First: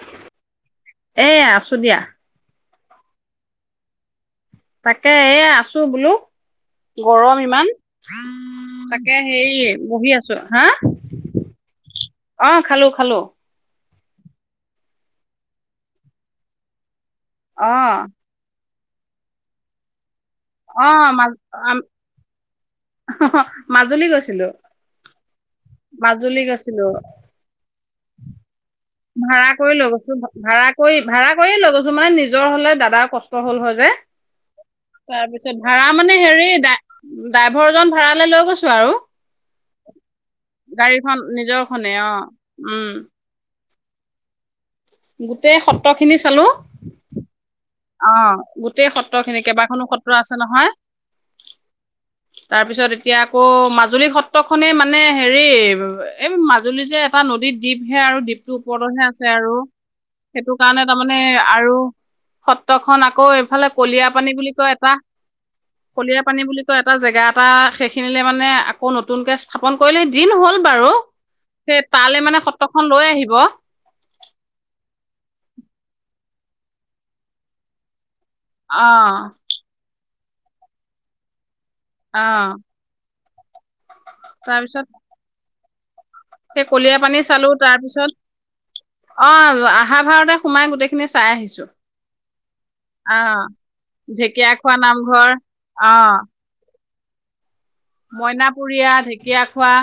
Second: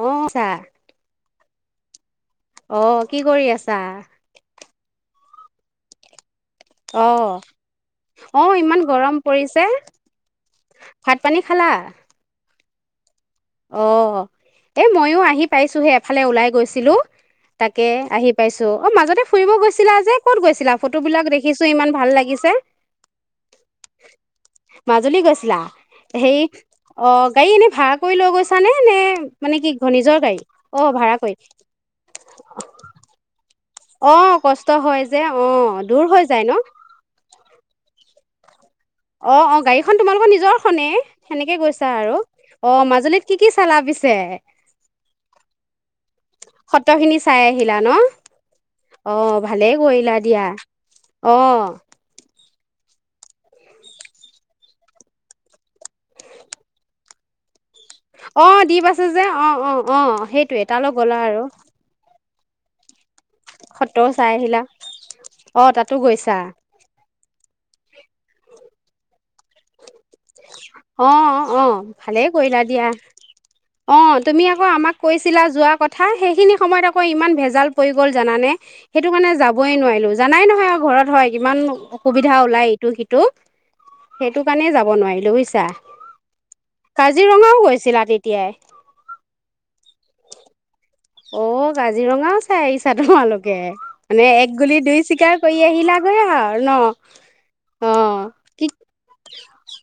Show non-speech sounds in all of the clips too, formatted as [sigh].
অ আছা এ, আছ আছো দিয়া। অ', কি কৰি আছা? তাকে এ, আছো বোলো। অ গৰম ইমান, অ ইমান তাকে গৰম হেৰি পৰিছে বহি আছো, হা ভাত পানী খালা অ', খালো, খালো। অ', এ ময়ো আহি পাইছোহে, এফালে ওলাই গৈছিলো। অ তাকে আহি পাইছো। অ', মাজতে ফুৰিব গৈছিলা যে। ক'ত গৈছিলা? অ ফটোবলাক মা দেখিছো আম- ইমান ভাল লাগিছে। মাজুলী গৈছিলো মাজুলী গৈছিলা, মাজুলী হেৰি গৈছিলো অ', গাড়ী এনে ভাড়া লৈ গৈছ ভাড়া কৰি লৈ গৈছো, ভাড়া কৰি, ভাড়া কৰিয়ে লৈ গৈছো, মানে নিজৰ হ'লে দাদাৰ কষ্ট হ'ল হয় যে। অ কষ্ট হয় যে অ তাৰপিছত ভাড়া দূৰ মানে হৈ যায় হেৰি ন ডাই, ডাইভৰ জন ভাড়ালে লৈ গৈছোঁ। অ', অ', গাড়ীখন তোমালোকৰ নিজৰ খনে, গাড়ীখন সেনেকে নিজৰখনে গৈছা অ আৰু, উম অ', মাজুলীত কি কি চা চালা পিছে? গোটেই সত্ৰখিনি চালোঁ। লা ন', অ', ভালেই কেইবাখনো সত্ৰ কৰিলা আছে দিয়া, নহয় অ'। তাৰপিছত, এতিয়া আকৌ মাজুলী সত্ৰ খনেই মানে হেৰি, এই মাজুলী যে এটা নদীত দ্বীপহে আৰু, অ দ্বীপটোৰ দ্বীপ ওপৰতৰহে যে আছে অ আৰু, অ অ সেইটো সেইটোৱে কাৰণে তালৈ গ'লা তাৰমানে আৰু সত্ৰখন আ আকৌ এইফালে সত্ৰও কলিয়াপানী চাই বুলি আহিলা কয় এটা, অ তাতো গৈছা কলিয়াপানী বুলি কয় এটা জেগা টা সেইখিনিলে মানে আকৌ নতুনকৈ স্থাপন কৰিলে দিন হ'ল বাৰু অ অ সেই তালে ভালেই মানে কৰিলা সত্ৰখন দিয়া লৈ আহিব অ তুমি আকৌ আমাক কৈছিলা যোৱা কথা সেই সিখিনি সময়ত আকৌ ইমান ভেজাল পৰি গ'ল, জানানে সেইটো কাৰণে যাবই নোৱাৰিলো। জানাই নহয় আৰু ঘৰত হয় কিমানো অ অসুবিধা ওলায় এইটো টো সেইটো কাৰণে তাৰপিছত যাব লৈছা, সেই কলিয়া পানী চালো তাৰপিছত, তেতিয়াই অ আহা ভাৰতে সোমাই গোতেই অ' কাজিৰঙাও চাই আহিছা অ তোমালোকে, মানে এক ঢেকীয়াখোৱা গুলিত দুই নামঘৰ চিকাৰ কৰি আহিলাগৈ আৰু ন অ মইনা কি পুৰিয়া ঢেকীয়াখোৱা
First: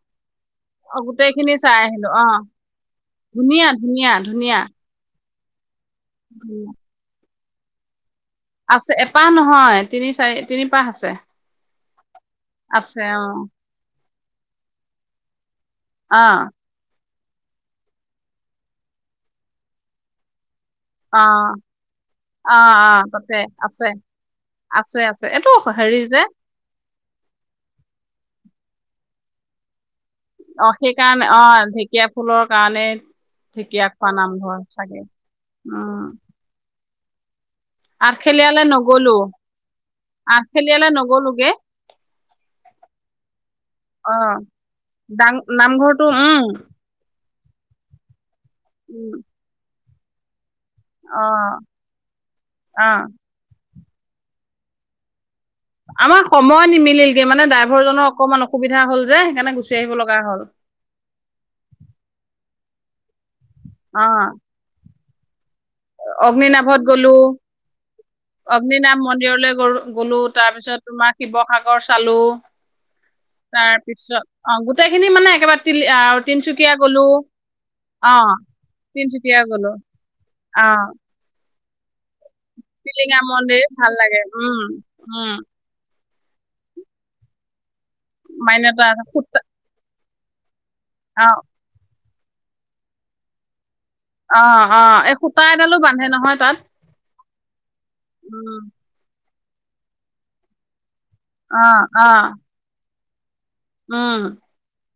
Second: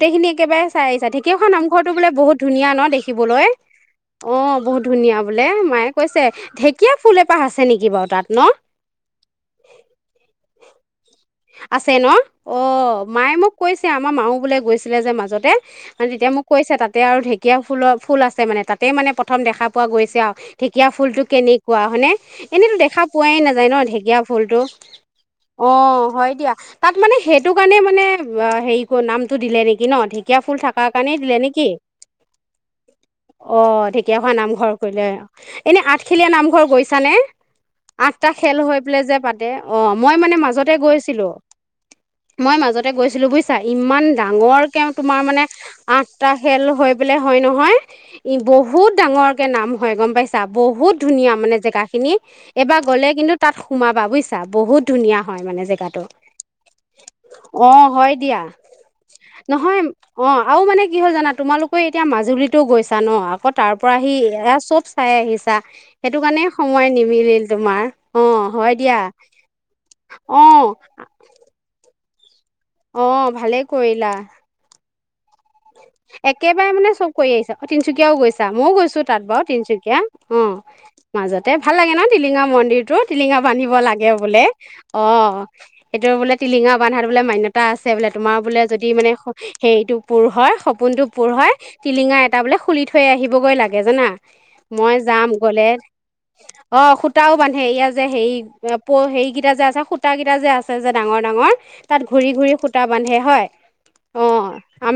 [unintelligible] একেবাৰে চাই অ আহিছা ঢেকীয়াখোৱা গোটেইখিনি চাই নামঘৰটো আহিলো বোলে অ বহুত ধুনীয়া ন দেখিবলৈ, ধুনীয়া ধুনীয়া অ ধুনীয়া বহুত ধুনীয়া বোলে মায়ে কৈছে ধুনীয়া ঢেকীয়া ফুলে তা আছে নেকি বাৰু তাত? ন আছে, এপাহ নহয়। তিনি চাৰি, তিনিপাহ আছে। আছে ন? অহ, আছে অ মায়ে মোক কৈছে। আমাৰ মায়ো বোলে গৈছিলে যে মাজতে। আৰু অ তেতিয়া মোক কৈছে তাত তে আৰু ঢেঁকীয়া ফুলৰ ফুল আছে, মানে তাতেই মানে প্ৰথম দেখা পোৱা গৈছে আৰু। ঢেঁকীয়া ফুলটো অ কেনেকুৱা হয়নে? অ এনেইতো অ দেখা পোৱাই তাতে নাযায় ন আছে ঢেকীয়া ফুলটো? আছে আছে এইটো হেৰি অহ। যে হয় দিয়া, তাত মানে সেইটো কাৰণে মানে, ৱা, হেৰি কৰ নাম টো দিলে নেকি ন ঢেঁক? ঢেকীয়া ফুল অ থাকাৰ কাৰণেই সেইকাৰণে দিলে অ নেকি? ঢেকীয়া ফুলৰ কাৰণে অহ, ঢেকীয়াখোৱা নামঘৰ কৰিলে, এনে উম আঠখেলীয়া নামঘৰ গৈছ চানে আঠটা খেল আঠখেলীয়ালে হৈ পেলাই নগলো যে পাতে? অহ, মই মানে মাজতে আঠখেলীয়ালে গৈছ নগলোগে [unintelligible] মই মাজতে গৈছিলোঁ বুজিছা, ইমান অ ডাঙৰকে তোমাৰ ডাং মানে নামঘৰটো আঠটা উম খেল হৈ পেলাই হয় নহয়। ই বহুত উম ডাঙৰকে নাম হয়, গম পাইছা? বহুত অ ধুনীয়া মানে জেগাখিনি এইবাৰ অ গ'লে কিন্তু তাত সোমাবা বুজিছা বহুত ধুনীয়া হয় মানে জেগা। আমাৰ সময় নিমিলিলগে মানে ড্ৰাইভৰজনৰ হয় দিয়া অকমান অসুবিধা হল যে সেইকাৰণে নহয় গুচি আহিব লগা অ' হ'ল। তো, গৈছা ন আগত। তাৰ পৰা আহি অ' এ চব। চাই আহিছা। সেইটো কাৰণে অগ্নিনাভত সময় গ'লো, নিমিলিল তোমাৰ অ' হয় দিয়া অগ্নিনাভ মন্দিৰলৈ গ গ'লো তাৰ অ' পিছত তোমাৰ শিৱসাগৰ চালো। অ' ভালে তাৰ কৰিলা। পিছত অ' গোটেইখিনি মানে একেবাৰে তিল একেবাৰে তিনচুকীয়া মানে গ'লো চব কৰি আহিছা। অ তিনচুকীয়াও অ' গৈছা, মইও গৈছো তাত তিনচুকীয়া বাৰু গ'লো তিনচুকীয়া। অঁ। অ' মাজত। ত [unintelligible] ভাল লাগে [unintelligible] টিলিঙা মন্দিৰটোত টিলিঙা মন্দিৰ বান্ধিব ভাল লাগে বোলে? উম উম অঁ। এতিয়াও বোলে টিলিঙা বান্ধাত বোলে মান্যতা আছে। [unintelligible] বোলে তোমাৰ বোলে মাইনতা যদি মানে স সূতা - হেৰিটো পূৰ হয় [unintelligible] পোনটো পূৰ অ' হয়। টিলিঙা এটা [unintelligible] বোলে খুলি থৈ আহিবগৈ লাগে। জানা অ-অ মই এই যাম সূতা গ'লে এডালো বান্ধে নহয় তাত। অ সূতাও বান্ধে এইয়া যে যে সেই উম প সেই কি কয়া যে আছে সূতা কেইটা যে আছে যে। ডাঙৰ ডাঙৰ, অ' তাত ঘূৰি অ' ঘূৰি সুতা বন্ধে হয়? অ উম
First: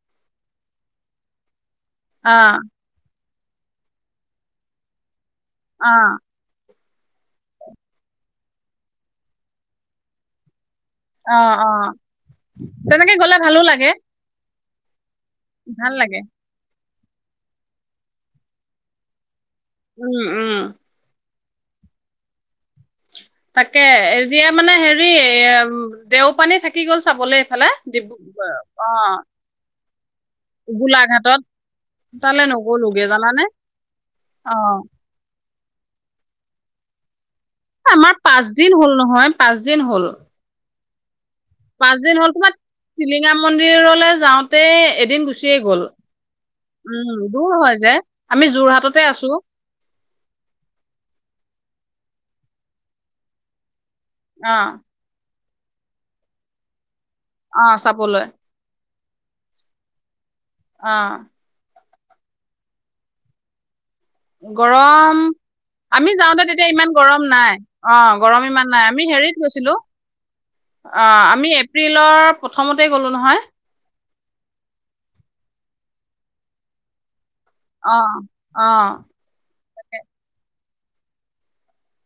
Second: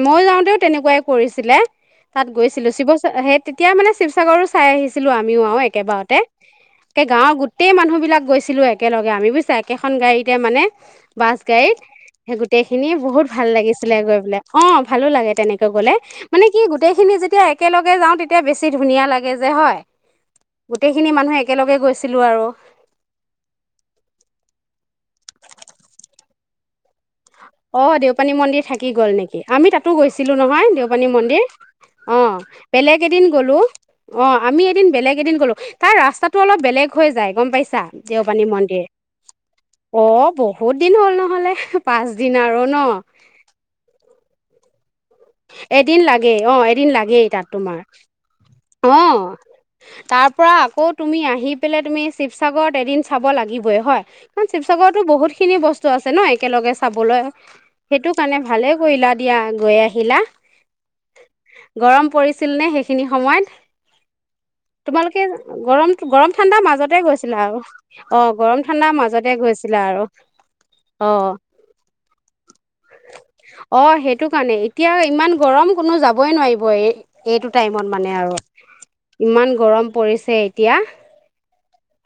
মই যাওঁতেও তেনেকুৱাই কৰিছিলে। তাত অ' গৈছিলো। শিৱ হৈত তেতিয়া মানে শিৱসাগৰো চাই আহিছিলো আমি আমিও আৰু অ' একেবাৰতে তাকে গাঁৱৰ গোটেই মানুহবিলাক গৈছিলোঁ একেলগে আমি বুজছা একেখন গাড়ীতে মানে। বাছ অ' গাড়ীত, অ' সেই গোটেই খিনি তেনেকে বহুত গ'লে ভাল ভালো লাগে, লাগিছিলে গৈ পেলায়। অ' ভালো লাগে তেনেকৈ গ'লে ভাল লাগে। মানে কি গোটেইখিনি যেতিয়া একেলগে যাওঁ তেতিয়া বেছি ধুনীয়া লাগে। হয় উম, উম। গোটেইখিনি মানুহে, একেলগে গৈছিলো আৰু তাকে এতিয়া মানে হেৰি এ দেওপানী থাকি গ'ল চাবলে এইফালে। অ দেওপানী ডিব্ৰুগড় মন্দিৰ থাকি গ'ল অ' নেকি আমি তাতো গৈছিলো নহয় দেওপানী গোলাঘাটত মন্দিৰ অ তালে নগ'লোগে বেলেগ এদিন জানানে। গ'লো অ আমি এদিন বেলেগ এদিন গলো তাৰ ৰাস্তাটো অলপ বেলেগ হৈ যায়। গম পাইছা আমাৰ দেউপানী পাঁচ দিন মন্দিৰ হ'ল নহয় পাঁচ দিন হ'ল অঁ বহুত দিন হ'ল নহ'লে, পাঁচ দিন হ'ল পাঁচদিন তোমাৰ আৰু ন তিলিঙা মন্দিৰলৈ যাওঁতে এদিন, গুচিয়ে গ'ল। এদিন লাগেই অ এদিন উম, লাগেই তাত দূৰ হয় তোমাৰ যে। আমি যোৰহাটতে অ' আছো। তাৰ পৰা আকৌ তুমি আহি পেলাই তুমি শিৱসাগৰত এদিন চাব লাগিবই হয় কাৰণ অ', শিৱসাগৰতৰত বহুত খিনি বস্তু আছে ন একেলগে খাবলৈ, অ' সেইটো চাবলৈ কাৰণে ভালে কৰিলা। দিয়া গৈ আহিলা। অ'। গৰম পৰিছিলনে সেইখিনি সময়ত? তোমালোকে গৰম গৰম আমি গৰম যাওঁতে ঠাণ্ডাৰ তেতিয়া ইমান মাজতে গৰম গৈছিলা নাই আৰু অ', গৰম ইমান নাই ঠাণ্ডাৰ আমি মাজতে হেৰিত গৈছিলো গৈছিলা অ', আৰু অ আমি এপ্ৰিলৰ প্ৰথমতে গ'লো নহয়। অ সেইটো কাৰণে এতিয়া ইমান গৰম কোনো যাবই নোৱাৰিব এই এইটো টাইমত মানে অ', আৰু। অ'। ইমান গৰম পৰিছে এতিয়া।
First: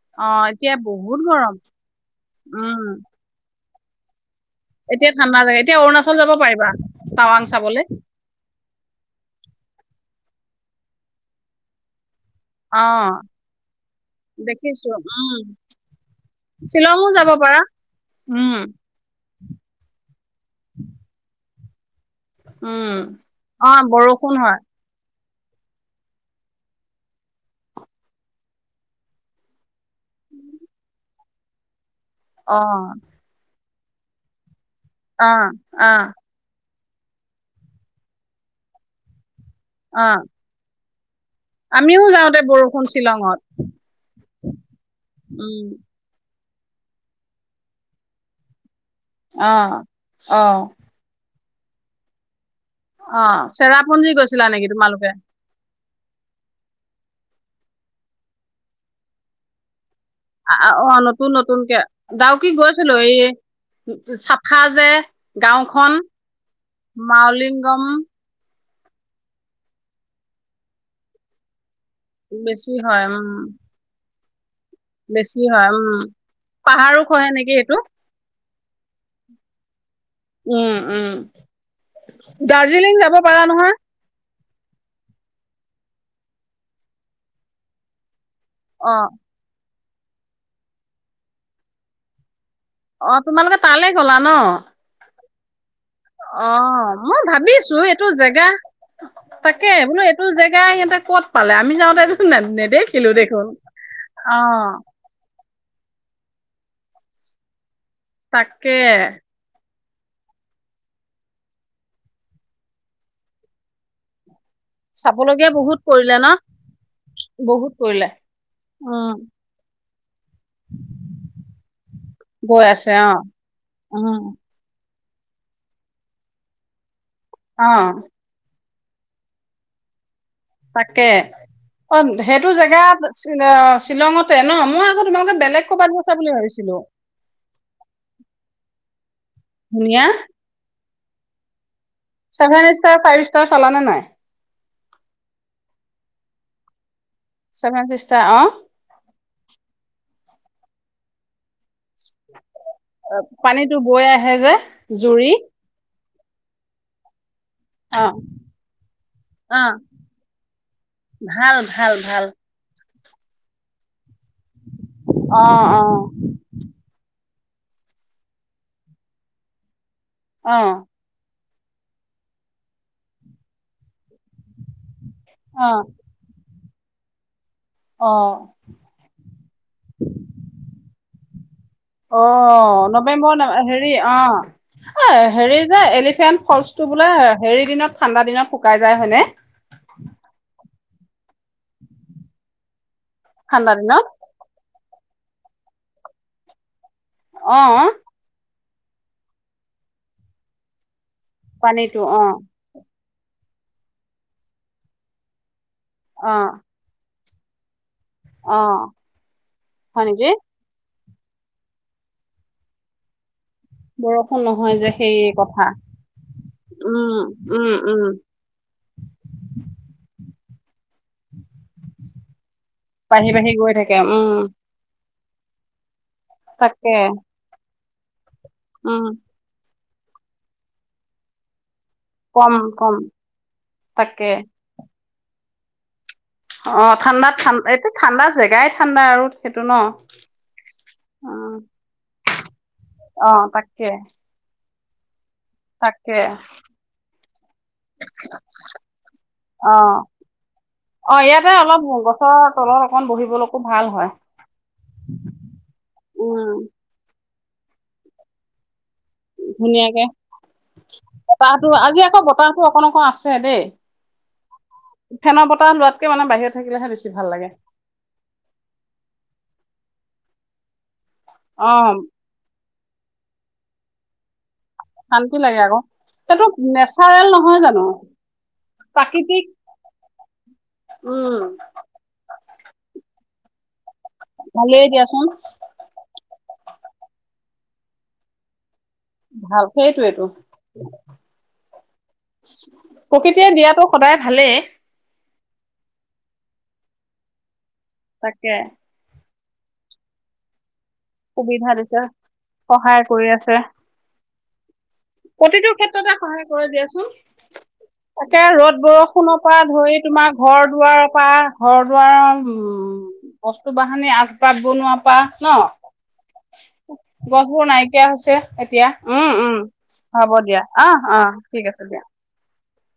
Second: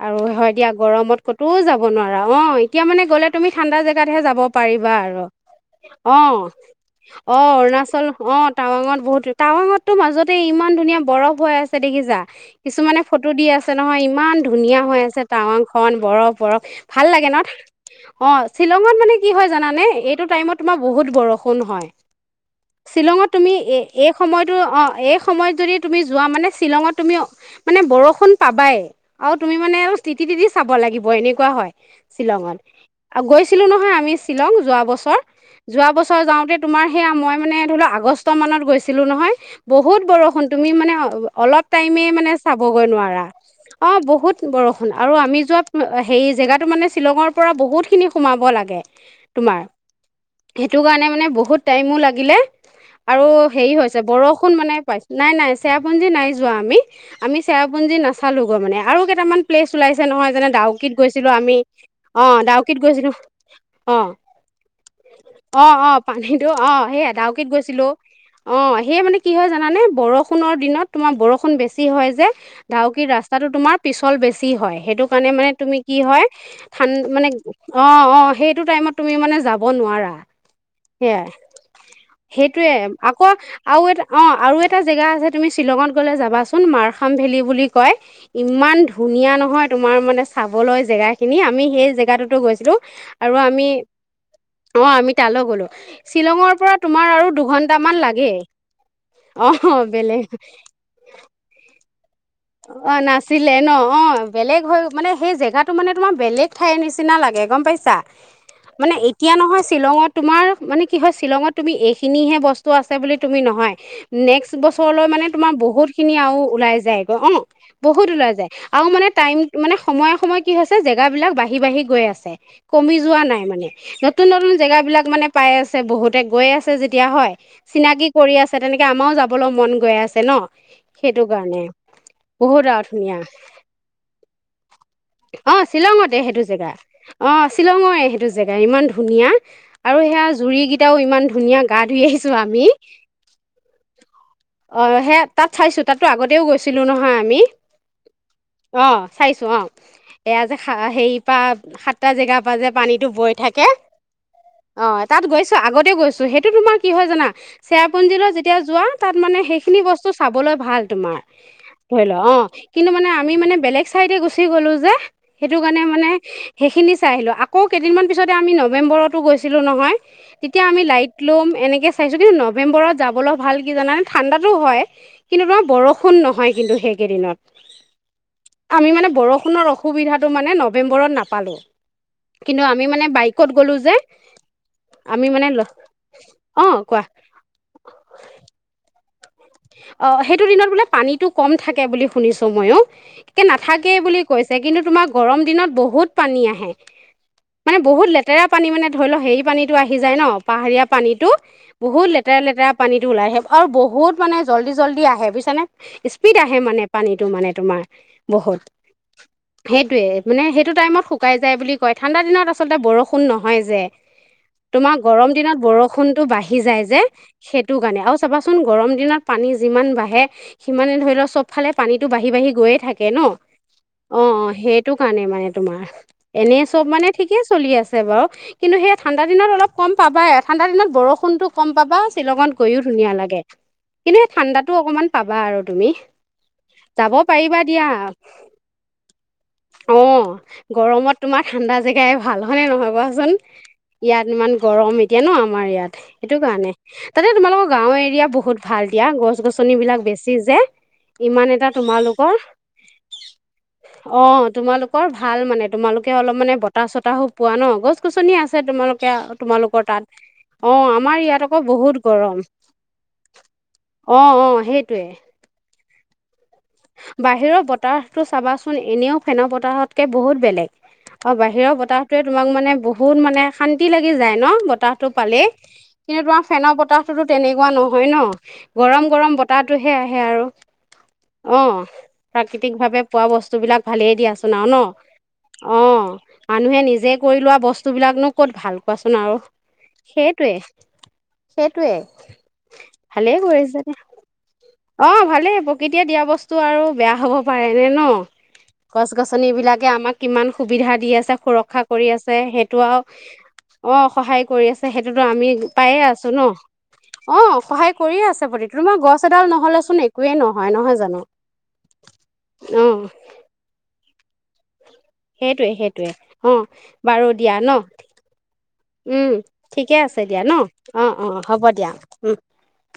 আৰু অ', হয় দিয়া এতিয়া গৰমত বহুত ক'তো গৰম। যাব নোৱাৰা অ', এতিয়া উম, মানে গ'লে তুমি ঠাণ্ডা জেগাত হে যাব পাৰিবা এতিয়া আৰু ঠাণ্ডা যে, এতিয়া অৰুণাচল যাব অঁ পাৰিবা অঁ টাৱাং চাবলে। অৰুণাচল অঁ টাৱাঙত বহুত টাৱাঙতটো মাজতে ইমান ধুনীয়া বৰফ ভয় আছে দেখিছা। কিছুমানে অ', ফটো দি আছে নহয় ইমান ধুনীয়া দেখিছো হৈ আছে উম, টাৱাং খন বৰফ বৰফ ভাল শ্বিলঙো যাব লাগে ন' পাৰা অ', উম, শ্বিলঙত মানে কি হয় জানানে? এইটোত টাইমত মই বহুত সৰু। কোন হয়? উম। শ্বিলঙত তুমি এ অ', এই বৰষুণ সময়তো হয় অ' এই সময়ত যদি তুমি যোৱা মানে শ্বিলঙত তুমি মানে বৰষুণ পাবাই আৰু তুমি মানে তিতি তিতি চাব লাগিব এনেকুৱ কোৱা হয়। শ্বিলঙত অ', আৰু গৈচি আছিলো নহয় আমি শ্বিলং যোৱা বছৰ অ', যোৱা অ', বছৰ যাওঁতে তোমাৰ সেয়া মই মানে ধৰি লোৱা আগষ্ট মানত গৈছিলোঁ নহয়। বহুত অ', বৰষুণ তুমি মানে অ' অলপ আমিও টাইমেই মানে যাওঁতে বৰষুণ চাবগৈ নোৱাৰা শ্বিলঙত অঁ বহুত বৰষুণ আৰু আমি উম, যোৱা হেই জেগাত মানে শ্বিলঙৰ পৰা বহুতখিনি সোমাব লাগে। তোমাৰ, অ'। অ', সেইটো কাৰণে মানে বহুত টাইমো লাগিলে আৰু অ', হেৰি হৈছে চেৰাপুঞ্জী গৈছিলা বৰষুণ নেকি মানে তোমালোকে? পাইছোঁ, নাই নাই। চেৰাপুঞ্জী নাই যোৱা আমি, আমি চেৰাপুঞ্জী নাচালো গৈ মানে আৰু কেইটামান প্লেচ ওলাই আ অ, নতুন নতুনকে অঁ দাউকি ডাউকিত গৈছিলো গৈছিলোঁ এই অঁ চাফা যে অঁ গাঁওখন অঁ পানীটো মাউলিংগম। অ' সেই মানে কি হয় জানানে বৰফ বৰষুণৰ দিনত তোমাৰ বৰষুণ বেছি। বেছি হয় যে, বেছি হয় দাউকি উম ৰাস্তাটো তোমাৰ পিছ ফল বেছি। কি হয়, হেতু কাৰনে বেছি মানে হয় তুমি, ঠাণ উম কি হয়, পাহাৰো খহে নেকি এইটো অ', অ' সেইটো টাইমত তুমি মানে যাব নোৱাৰা। উম, সেয়াই উম সেইটোৱে দাৰ্জিলিং যাব আকৌ পাৰা নহয়। আৰু এটা অ আৰু এটা জেগা, আছে তুমি শ্বিলঙত গ'লে যাবাচোন, মাৰখাম ভেলী বুলি কয়। ইমান অ ধুনীয়া নহয়। তোমাৰ মানে, চাবলৈ জেগা খিনি আমি সেই জেগা টো, টো, গৈছো। অ', তোমালোকে তালৈ গলা ন। অ আমি তালৈ, গ'লো। শ্বিলঙৰ পৰা অ', তোমাৰ মই আৰু ভাবিছোঁ। দুঘন্টামান এইটো লাগেই জেগা তাক অ তাকে, বোলো বেলেগ এইটো জেগা সিহঁতে ক'ত পালে। আমি যাওঁতে এই নেদেই অ খিলো দেখোন, অ', এই জেগাটো মানে তোমৰ বেলেগ ঠাইৰ নিচিনা লাগে গম পাইছ চা, তাকে মানে এতিয়া নহয় শ্বিলঙত, তোমাৰ মানে কি হয়, শ্বিলঙত তুমি এইখিনিহে বস্তু আছে বুলি তুমি নহয়। নেক্সট বছৰলৈ মানে চাবলগীয়া তোমাৰ বহুত পৰিলে খিনি ন আৰু ওলাই যায়। অ বহুত ওলাই যায় আৰু মানে, উম টাইম মানে সময় সময় কি হৈছে জেগাবিলাক বাঢ়ি বাঢ়ি গৈ আছে। গৈ আছে কমি অ যোৱা নাই মানে, উম নতুন নতুন জেগাবিলাক মানে পাই আছে বহুতে, গৈ আছে যে দিয়া হয়। অ চিনাকি কৰি আছ তেনেকে আমাৰ যাব বলৈ মন গৈ আছে ন তাকে সেইটো কাৰণে। অ সেইটো বহুত আৰু জেগাত ধুনীয়া শ্বিল- শ্বিলঙতে ন মই আকৌ তোমালোকে অ বেলেগ ক'ৰবাত গৈছা শ্বিলঙতে বুলি সেইটো জেগা, ভাবিছিলো অ শ্বিলঙৰে সেইটো জেগা ইমান ধুন ধুনীয়া। আৰু সেয়া জুৰি গিটা এতিয়াও ইমান ধুনীয়া গা ধুই আহিছো আমি চছেভেন ষ্টাৰ ফাইভ ষ্টাৰ চাল নে নাই? অ সেইয়া তাত চাইছো, তাতো আগতে এয়াও গৈছিলো নহয় আমি, ছেভেন ষ্টাৰ অ চাইছো অ'। এয়া যে হেৰি পৰা সাত টা জেগাৰ পৰা যে পানীতো বৈ থাকে পানীটো বৈ আহে যে অ' তাত জুৰি গৈছো আগতে গৈছো। সেইটো তোমাৰ কি হয় জানা? অ চেৰাপঞ্জীলৈ যেতিয়া যোৱা তাত মানে অ সেইখিনি বস্তু চাবলৈ ভাল তোমাৰ ভাল ভাল ধৰি ল ভাল অ'। কিন্তু মানে আমি মানে বেলেগ চাইডে গুচি গলো যে অ সেইটো কাৰণে মানে সেইখিনি চাই আহিলো। আকৌ কেইদিনমান পিছতে আমি নৱেম্বৰতো গৈছিলোঁ নহয় অ অ তেতিয়া আমি লাইট ল'ম এনেকৈ চাইছোঁ কিন্তু নৱেম্বৰত যাবলৈ ভাল কি জানানে ঠাণ্ডাতো হয়। কিন্তু ধমাৰ বৰষুণ নহয়। কিন্তু সেইকেই দিনত। অঁ, বৰষুণৰ অসুবিধাটো মানে নৱেম্বৰত নাপালো কিন্তু অঁ আমি মানে নৱেম্বৰ বাইকত গ'লো হেৰি যে অ আমি মানে হেৰি যে এলিফেণ্ট অ ফলচটো কোৱা বোলে হেৰি দিনত ঠাণ্ডা দিনত। শুকাই যায় হয়নে? অ সেইটো দিনত বোলে পানীতটো কম থাকে বুলি শুনিছো মইো। একে ঠাণ্ডা নাথাকে দিনত বুলি কৈছে কিন্তু তোমাৰ গৰম দিনত বহুত পানী আহে। অ মানে বহুত লেতেৰা। পানী মানে ধৰি ল সেই পানীটো আহি যায় ন পাহাৰীয়া। পানীতো পানীটো বহুত অ লেতেৰা লেতেৰা পানীত। ওলাই আহে আৰু বহুত। মানে জল্দি জল্দি আহে বুজিছা নে? অ স্পীড আহে মানে পানীত। তটো মানে তোমাৰ। বহুত অ সেইটোৱে হয় নেকি মানে সেইটো টাইমত শুকাই যায় বুলি ঠাণ্ডা দিনত আচলতে বৰষুণ ন হয় যে বৰষুণ নহয় যে তোমাৰ সেই গৰম দিনত কথা বৰষুণটো বাঢ়ি যায় যে উম উম সেইটো কাৰণে উম আৰু চাবাচোন গৰম পানী যিমান বাঢ়ে সিমানে ধৰি লওঁ চব ফালে পানীটো বাঢ়ি বাঢ়ি গৈয়ে থাকে ন' বাঢ়ি অ', বাঢ়ি গৈ থাকে উম অ', সেইটো কাৰণে মানে তোমাৰ। এনেই চব তাকে মানে ঠিকেই চলি আছ ছে বাৰু। কিন্তু সেই উম ঠাণ্ডা দিনত অলপ কম পাবাই, ঠাণ্ডা দিনত বৰষুণটো কম পাবা, শ্বিলঙত কম গৈয়ো কম ধুনীয়া লাগে। কিন্তু তাকে সেই ঠাণ্ডাটো অকমান পাবা আৰু তুমি। অ যাব ঠাণ্ডাত ঠান পাৰিবা দিয়া এইটো ঠাণ্ডা জেগাই ঠাণ্ডা আৰু সেইটো ন অ', গৰমত অ তোমাৰ ঠাণ্ডা জেগাই ভাল হয়নে নহয় কোৱাচোন, অ তাকে ইয়াত ইমান গৰম এ এতিয়া ন' আমাৰ ইয়াত তাকে সেইটো কাৰণে তাতে তোমালোকৰ গাঁও এৰিয়া বহুত ভাল দিয়া গছ গছনি অ বিলাক বেছি যে অ ইমান ইয়াতে এটা অলপ তোমালোকৰ গছৰ তলত অকন বহিবলৈকো ভাল হয় অ' তোমালোকৰ ভাল মানে তোমালোকে অলপ উম মানে বতাহ চতাহো পোৱা ন গছ গছনি আছে তোমালোক এতিয়া তোমালোকৰ তাত ধুনীয়াকে অ' আমাৰ ইয়াত আকৌ বতাহটো বহুত আজি আকৌ গৰম। বতাহটো অকন অকন আছে দেই অ' অ' হেইটোৱে কৈ মানে বাহিৰত থাকিলেহে বেছি ভাল লাগে বাহিৰৰ বতাহতটো চাবাচোন এনেও ফেনৰ বতাহত কে বহুত বেলেগ অ' অ বাহিৰৰ বতাহটোয়ে তোমাক মানে বহুত বহুত মানে শান্তি লাগি যায় ন বতাহটো শান্তি পালেই, লাগে আকৌ কিন্তু তোমাৰ সেইটো ফেনৰ নেচাৰেল বতাহটোতো তেনেকুৱা জানো নহয় ন গৰম গৰম প্ৰাকৃতিক বতাহতটোহে আহে হে আৰু উম। অ' প্ৰাকৃতিক ভাৱে পোৱা বস্তু বিলাক ভালেইে দিয়াচোন আৰু ভালেই দিয়াচোন ন অ' মানুহে নিজে কৰি লোৱা। বস্তুবিলাকনো ক'ত ভাল কোৱাচোন আৰু ভাল সেইটোৱেটো সেইটোৱে। সেইটোৱে ভালেই প্ৰকৃতিয়ে কৰিছে দিয়াটো দে সদায় ভালেই অ ভালেই প্ৰকৃতিয়ে দিয়া বস্তু আৰু বেয়া হ'ব পাৰে নে নে তাকে। গছ গছ গছনি বিলাকে আমাৰ কিমান সু সুবিধা দি আছে সুবিধা সুৰক্ষা দিছে কৰি আছে সেইটো আও সহায় কৰি আছে। অ সহায় কৰি আছে সেইটোতো আমি প্ৰতিটো পায়ে ক্ষেত্ৰতে আছো ন সহায় কৰে দিয়াচোন। অ সহায় কৰিয়ে তাকে আছে প্ৰতি ৰ'দ তোমাৰ গছ বৰষুণৰ নহ'লেচোন ধৰি তোমাৰ একোৱেই ঘৰ নহয় নহয় দুৱাৰৰ জানো পৰা ঘৰ দুৱাৰৰ উ অ', বস্তু বাহ নী আস পাত বনোৱা পা ন টোৱে অ বাৰু দিয়া গছবোৰ ন নাইকিয়া হৈছে এতিয়া। উম ঠিকে আছে হ'ব দিয়া অহ ন অ অহ অ ঠিক হ'ব আছে দিয়া উম